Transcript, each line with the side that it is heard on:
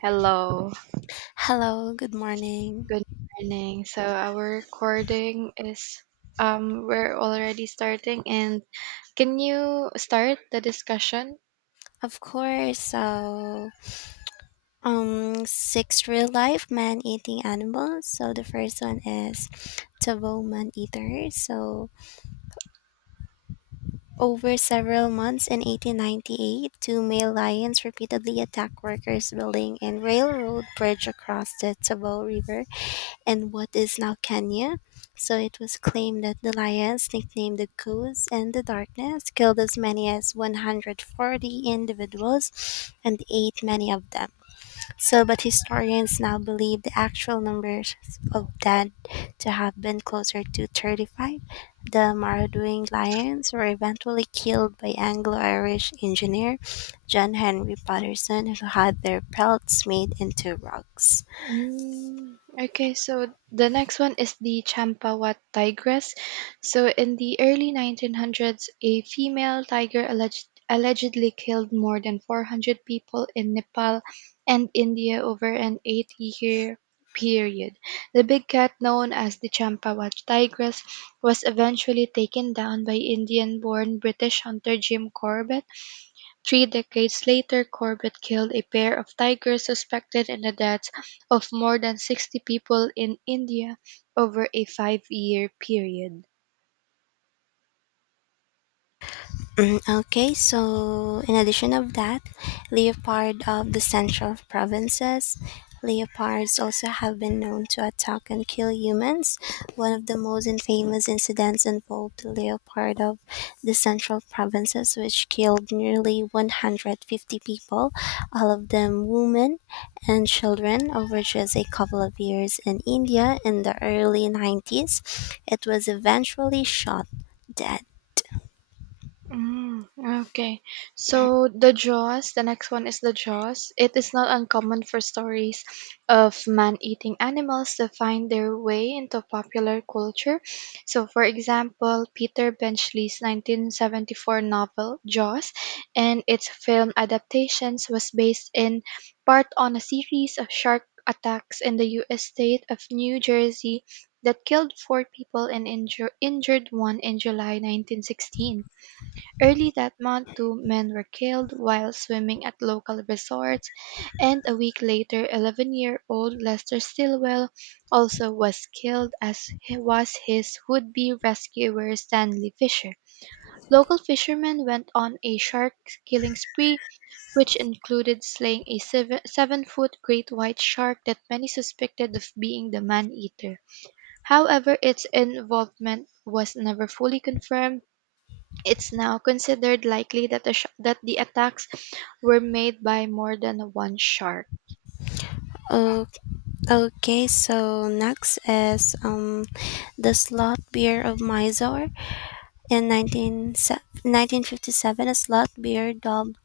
right: Hello,
left: Hello, good morning.
right: good morning. So our recording is we're already starting and can you start the discussion?
left: Of course, so six real life man eating animals. So the first one is Tavo man eater. So over several months in 1898, two male lions repeatedly attacked workers building a railroad bridge across the Tavo River and what is now Kenya. So it was claimed that the lions, nicknamed the Ghouls and the Darkness, killed as many as 140 individuals and ate many of them. But historians now believe the actual numbers of dead to have been closer to 35. The marauding lions were eventually killed by Anglo Irish engineer John Henry Patterson, who had their pelts made into rugs.
right: Mm, okay, so the next one is the Champawat tigress. So in the early 1900s, a female tiger allegedly killed more than 400 people in Nepal and India over an 8-year period. The big cat known as the Champawat tigress was eventually taken down by Indian-born British hunter Jim Corbett. Three decades later, Corbett killed a pair of tigers suspected in the deaths of more than 60 people in India over a five-year period.
left: Mm, okay, so in addition of that, leopard of the central provinces, leopards also have been known to attack and kill humans. One of the most infamous incidents involved the leopard of the central provinces, which killed nearly 150 people, all of them women and children, over just a couple of years in India in the early 90s. It was eventually shot dead.
right: Mm, okay. So the next one is the Jaws. It is not uncommon for stories of man-eating animals to find their way into popular culture. So for example, Peter Benchley's 1974 novel Jaws and its film adaptations was based in part on a series of shark attacks in the US state of New Jersey that killed four people and injured one in July 1916. Early that month, two men were killed while swimming at local resorts, and a week later 11-year-old Lester Stilwell also was killed, as was his would-be rescuer Stanley Fisher. Local fishermen went on a shark killing spree, which included slaying a 7-foot great white shark that many suspected of being the man-eater. However, its involvement was never fully confirmed; it's now considered likely that that the attacks were made by more than one shark.
left: Oh, okay, so next is the slot beer of Mysore in 1957. A slot beer dubbed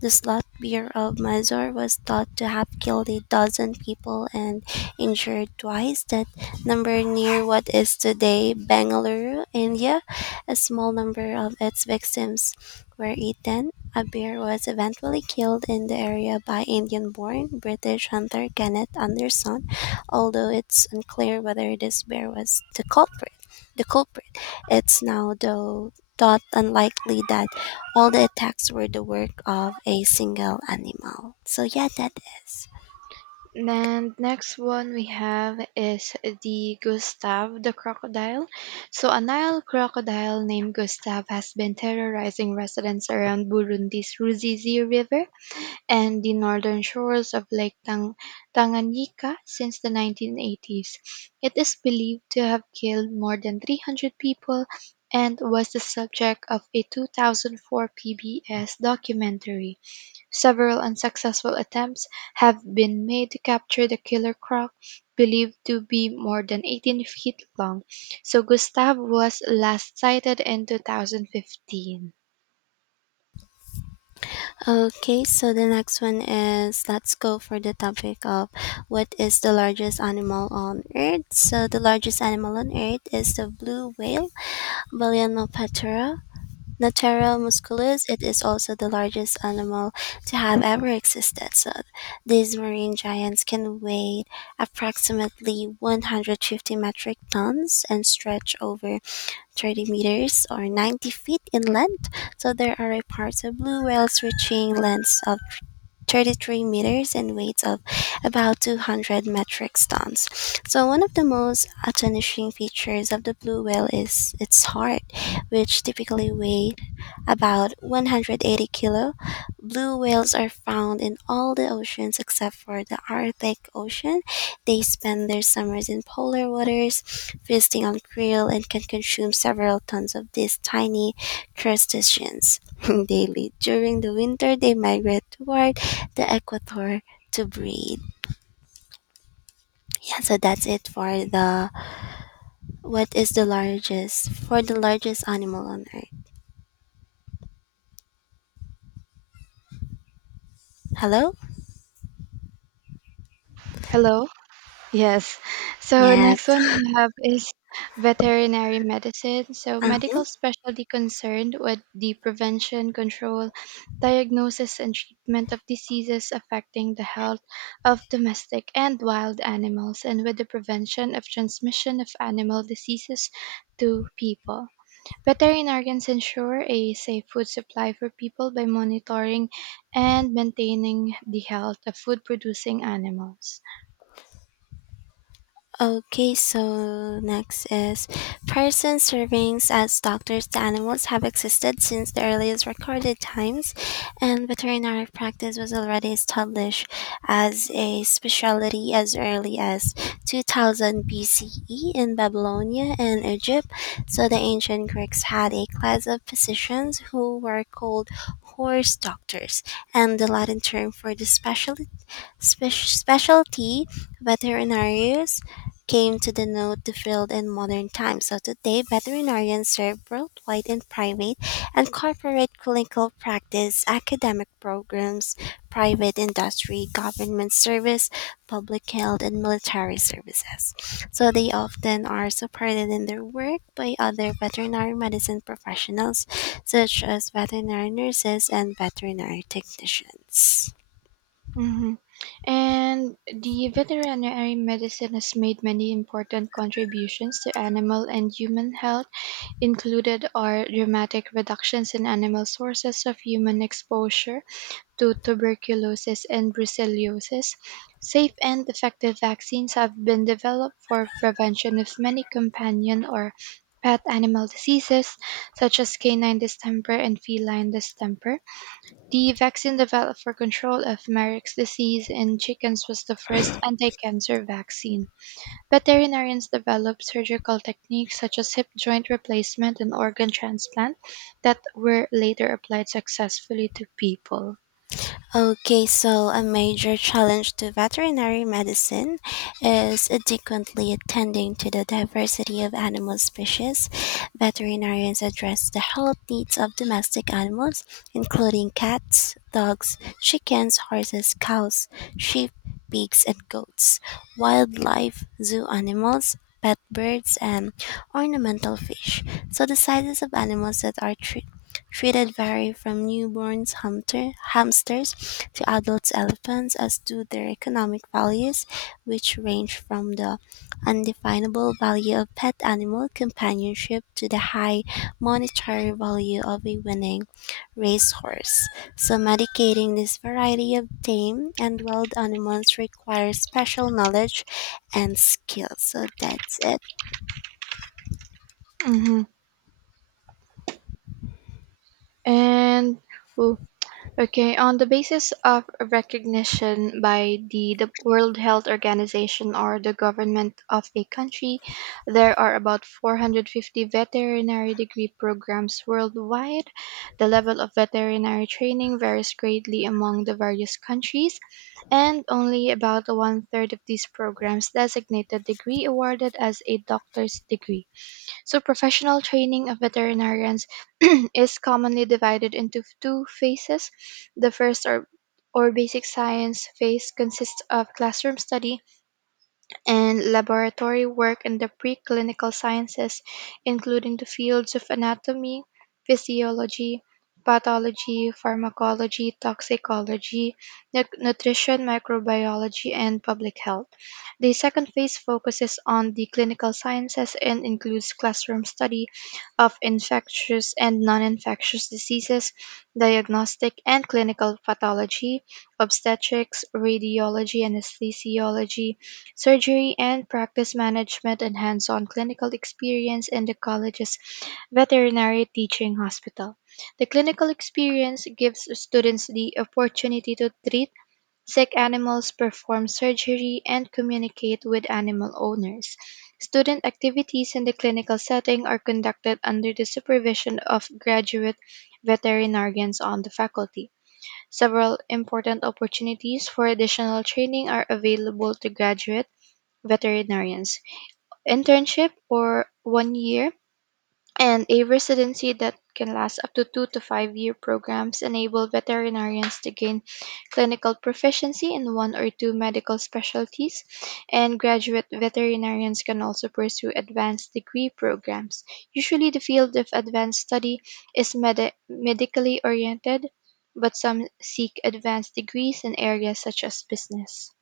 left: the slot beer of Mazor was thought to have killed a dozen people and injured twice that number near what is today Bengaluru, India. A small number of its victims were eaten. A bear was eventually killed in the area by Indian born British hunter Kenneth Anderson, although it's unclear whether this bear was the culprit. The culprit. It's now, though, thought unlikely that all the attacks were the work of a single animal. So yeah, that is.
right: And next one we have is the Gustav the crocodile. So a Nile crocodile named Gustav has been terrorizing residents around Burundi's Ruzizi River and the northern shores of Lake Tanganyika since the 1980s. It is believed to have killed more than 300 people and was the subject of a 2004 PBS documentary. Several unsuccessful attempts have been made to capture the killer croc, believed to be more than 18 feet long. So Gustav was last sighted in 2015.
left: Okay, so the next one is let's go for the topic of what is the largest animal on earth. So the largest animal on earth is the blue whale, Balænoptera. Natera musculus, it is also the largest animal to have ever existed. So these marine giants can weigh approximately 150 metric tons and stretch over 30 meters or 90 feet in length. So there are parts of blue whales reaching lengths of 33 meters and weights of about 200 metric tons. So one of the most astonishing features of the blue whale is its heart, which typically weighs about 180-kilo, blue whales are found in all the oceans except for the Arctic Ocean. They spend their summers in polar waters, feasting on krill, and can consume several tons of these tiny crustaceans daily. During the winter, they migrate toward the equator to breed. Yeah, so that's it for the what is the largest for the largest animal on earth. Hello?
right: Hello? Yes. So
left: Yes.
right: next one we have is veterinary medicine. So
left: uh,
right: medical specialty concerned with the prevention, control, diagnosis, and treatment of diseases affecting the health of domestic and wild animals, and with the prevention of transmission of animal diseases to people. Veterinarians ensure a safe food supply for people by monitoring and maintaining the health of food producing animals.
left: Okay, so next is person servings as doctors to animals have existed since the earliest recorded times, and veterinary practice was already established as a specialty as early as 2000 BCE in Babylonia and Egypt. So the ancient Greeks had a class of physicians who were called horse doctors, and the Latin term for the specialty specialty veterinarians came to denote the field in modern times. So today, veterinarians serve worldwide in private and corporate clinical practice, academic programs, private industry, government service, public health, and military services. So they often are supported in their work by other veterinary medicine professionals, such as veterinary nurses and veterinary technicians.
right: Hmm. And the veterinary medicine has made many important contributions to animal and human health. Included are dramatic reductions in animal sources of human exposure to tuberculosis and brucellosis. Safe and effective vaccines have been developed for prevention of many companion or pet animal diseases such as canine distemper and feline distemper. The vaccine developed for control of Merrick's disease in chickens was the first anti-cancer vaccine. Veterinarians developed surgical techniques such as hip joint replacement and organ transplant that were later applied successfully to people.
left: Okay, so a major challenge to veterinary medicine is adequately attending to the diversity of animal species. Veterinarians address the health needs of domestic animals, including cats, dogs, chickens, horses, cows, sheep, pigs, and goats, wildlife, zoo animals, pet birds, and ornamental fish. So the sizes of animals that are treated vary from newborns hamsters to adult elephants, as do their economic values, which range from the undefinable value of pet animal companionship to the high monetary value of a winning racehorse. So, medicating this variety of tame and wild animals requires special knowledge and skill. So, that's it.
right: Mhm. And oh, okay, on the basis of recognition by the World Health Organization or the government of a country, there are about 450 veterinary degree programs worldwide. The level of veterinary training varies greatly among the various countries, and only about one third of these programs designate the degree awarded as a doctor's degree. So, professional training of veterinarians is commonly divided into two phases. The first or basic science phase consists of classroom study and laboratory work in the preclinical sciences, including the fields of anatomy, physiology, pathology, pharmacology, toxicology, nutrition, microbiology, and public health. The second phase focuses on the clinical sciences and includes classroom study of infectious and non infectious diseases, diagnostic and clinical pathology, obstetrics, radiology, anesthesiology, surgery and practice management, and hands-on clinical experience in the college's veterinary teaching hospital. The clinical experience gives students the opportunity to treat sick animals, perform surgery, and communicate with animal owners. Student activities in the clinical setting are conducted under the supervision of graduate veterinarians on the faculty. Several important opportunities for additional training are available to graduates veterinarians, internship or one year, and a residency that can last up to two to five year programs enable veterinarians to gain clinical proficiency in one or two medical specialties, and graduate veterinarians can also pursue advanced degree programs. Usually, the field of advanced study is medically oriented, but some seek advanced degrees in areas such as business.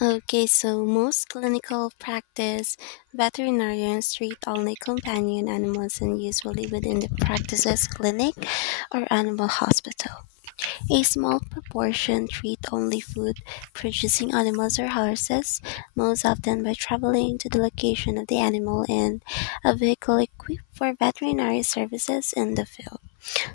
left: Okay, so most clinical practice veterinarians treat only companion animals and usually within the practice's clinic or animal hospital. A small proportion treat only food producing animals or horses, most often by traveling to the location of the animal in a vehicle equipped for veterinary services in the field.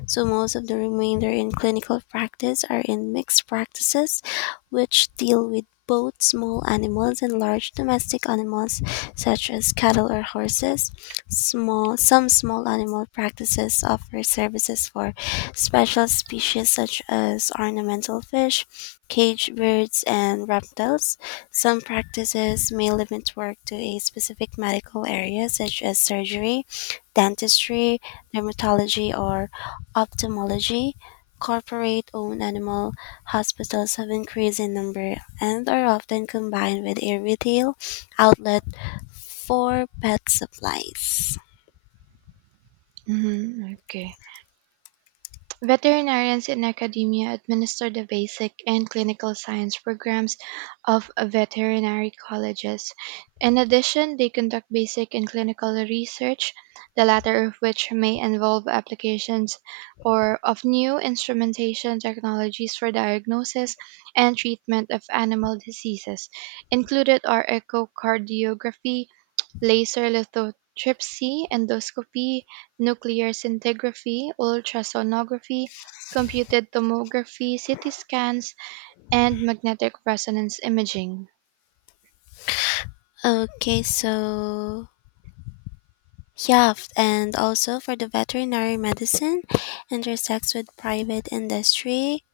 left: So most of the remainder in clinical practice are in mixed practices, which deal with both small animals and large domestic animals such as cattle or horses. Small some small animal practices offer services for special species such as ornamental fish, cage birds and reptiles. Some practices may limit work to a specific medical area such as surgery, dentistry, dermatology or ophthalmology. Corporate-owned animal hospitals have increased in number and are often combined with a retail outlet for pet supplies.
right: Mhm, okay. Veterinarians in academia administer the basic and clinical science programs of veterinary colleges. In addition, they conduct basic and clinical research, the latter of which may involve applications or of new instrumentation technologies for diagnosis and treatment of animal diseases. Included are echocardiography, laser lithotripsy, endoscopy, nuclear scintigraphy, ultrasonography, computed tomography, CT scans, and magnetic resonance imaging.
left: Okay, so yeah, and also for the veterinary medicine intersects with private industry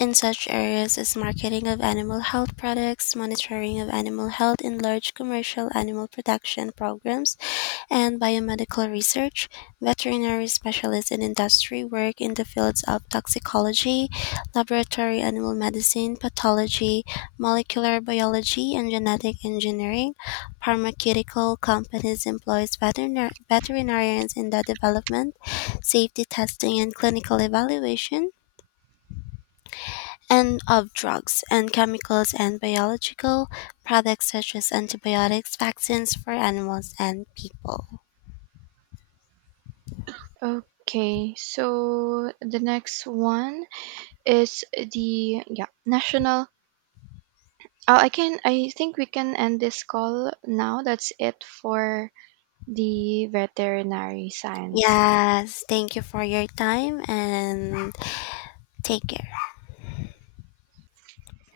left: in such areas as marketing of animal health products, monitoring of animal health in large commercial animal protection programs, and biomedical research, veterinary specialists in industry work in the fields of toxicology, laboratory animal medicine, pathology, molecular biology, and genetic engineering. Pharmaceutical companies employs veterinarians in the development, safety testing, and clinical evaluation and of drugs and chemicals and biological products such as antibiotics, vaccines for animals and people.
right: Okay, so the next one is the, yeah, national. Oh, I can, I think we can end this call now. That's it for the veterinary science.
left: Yes, thank you for your time and take care.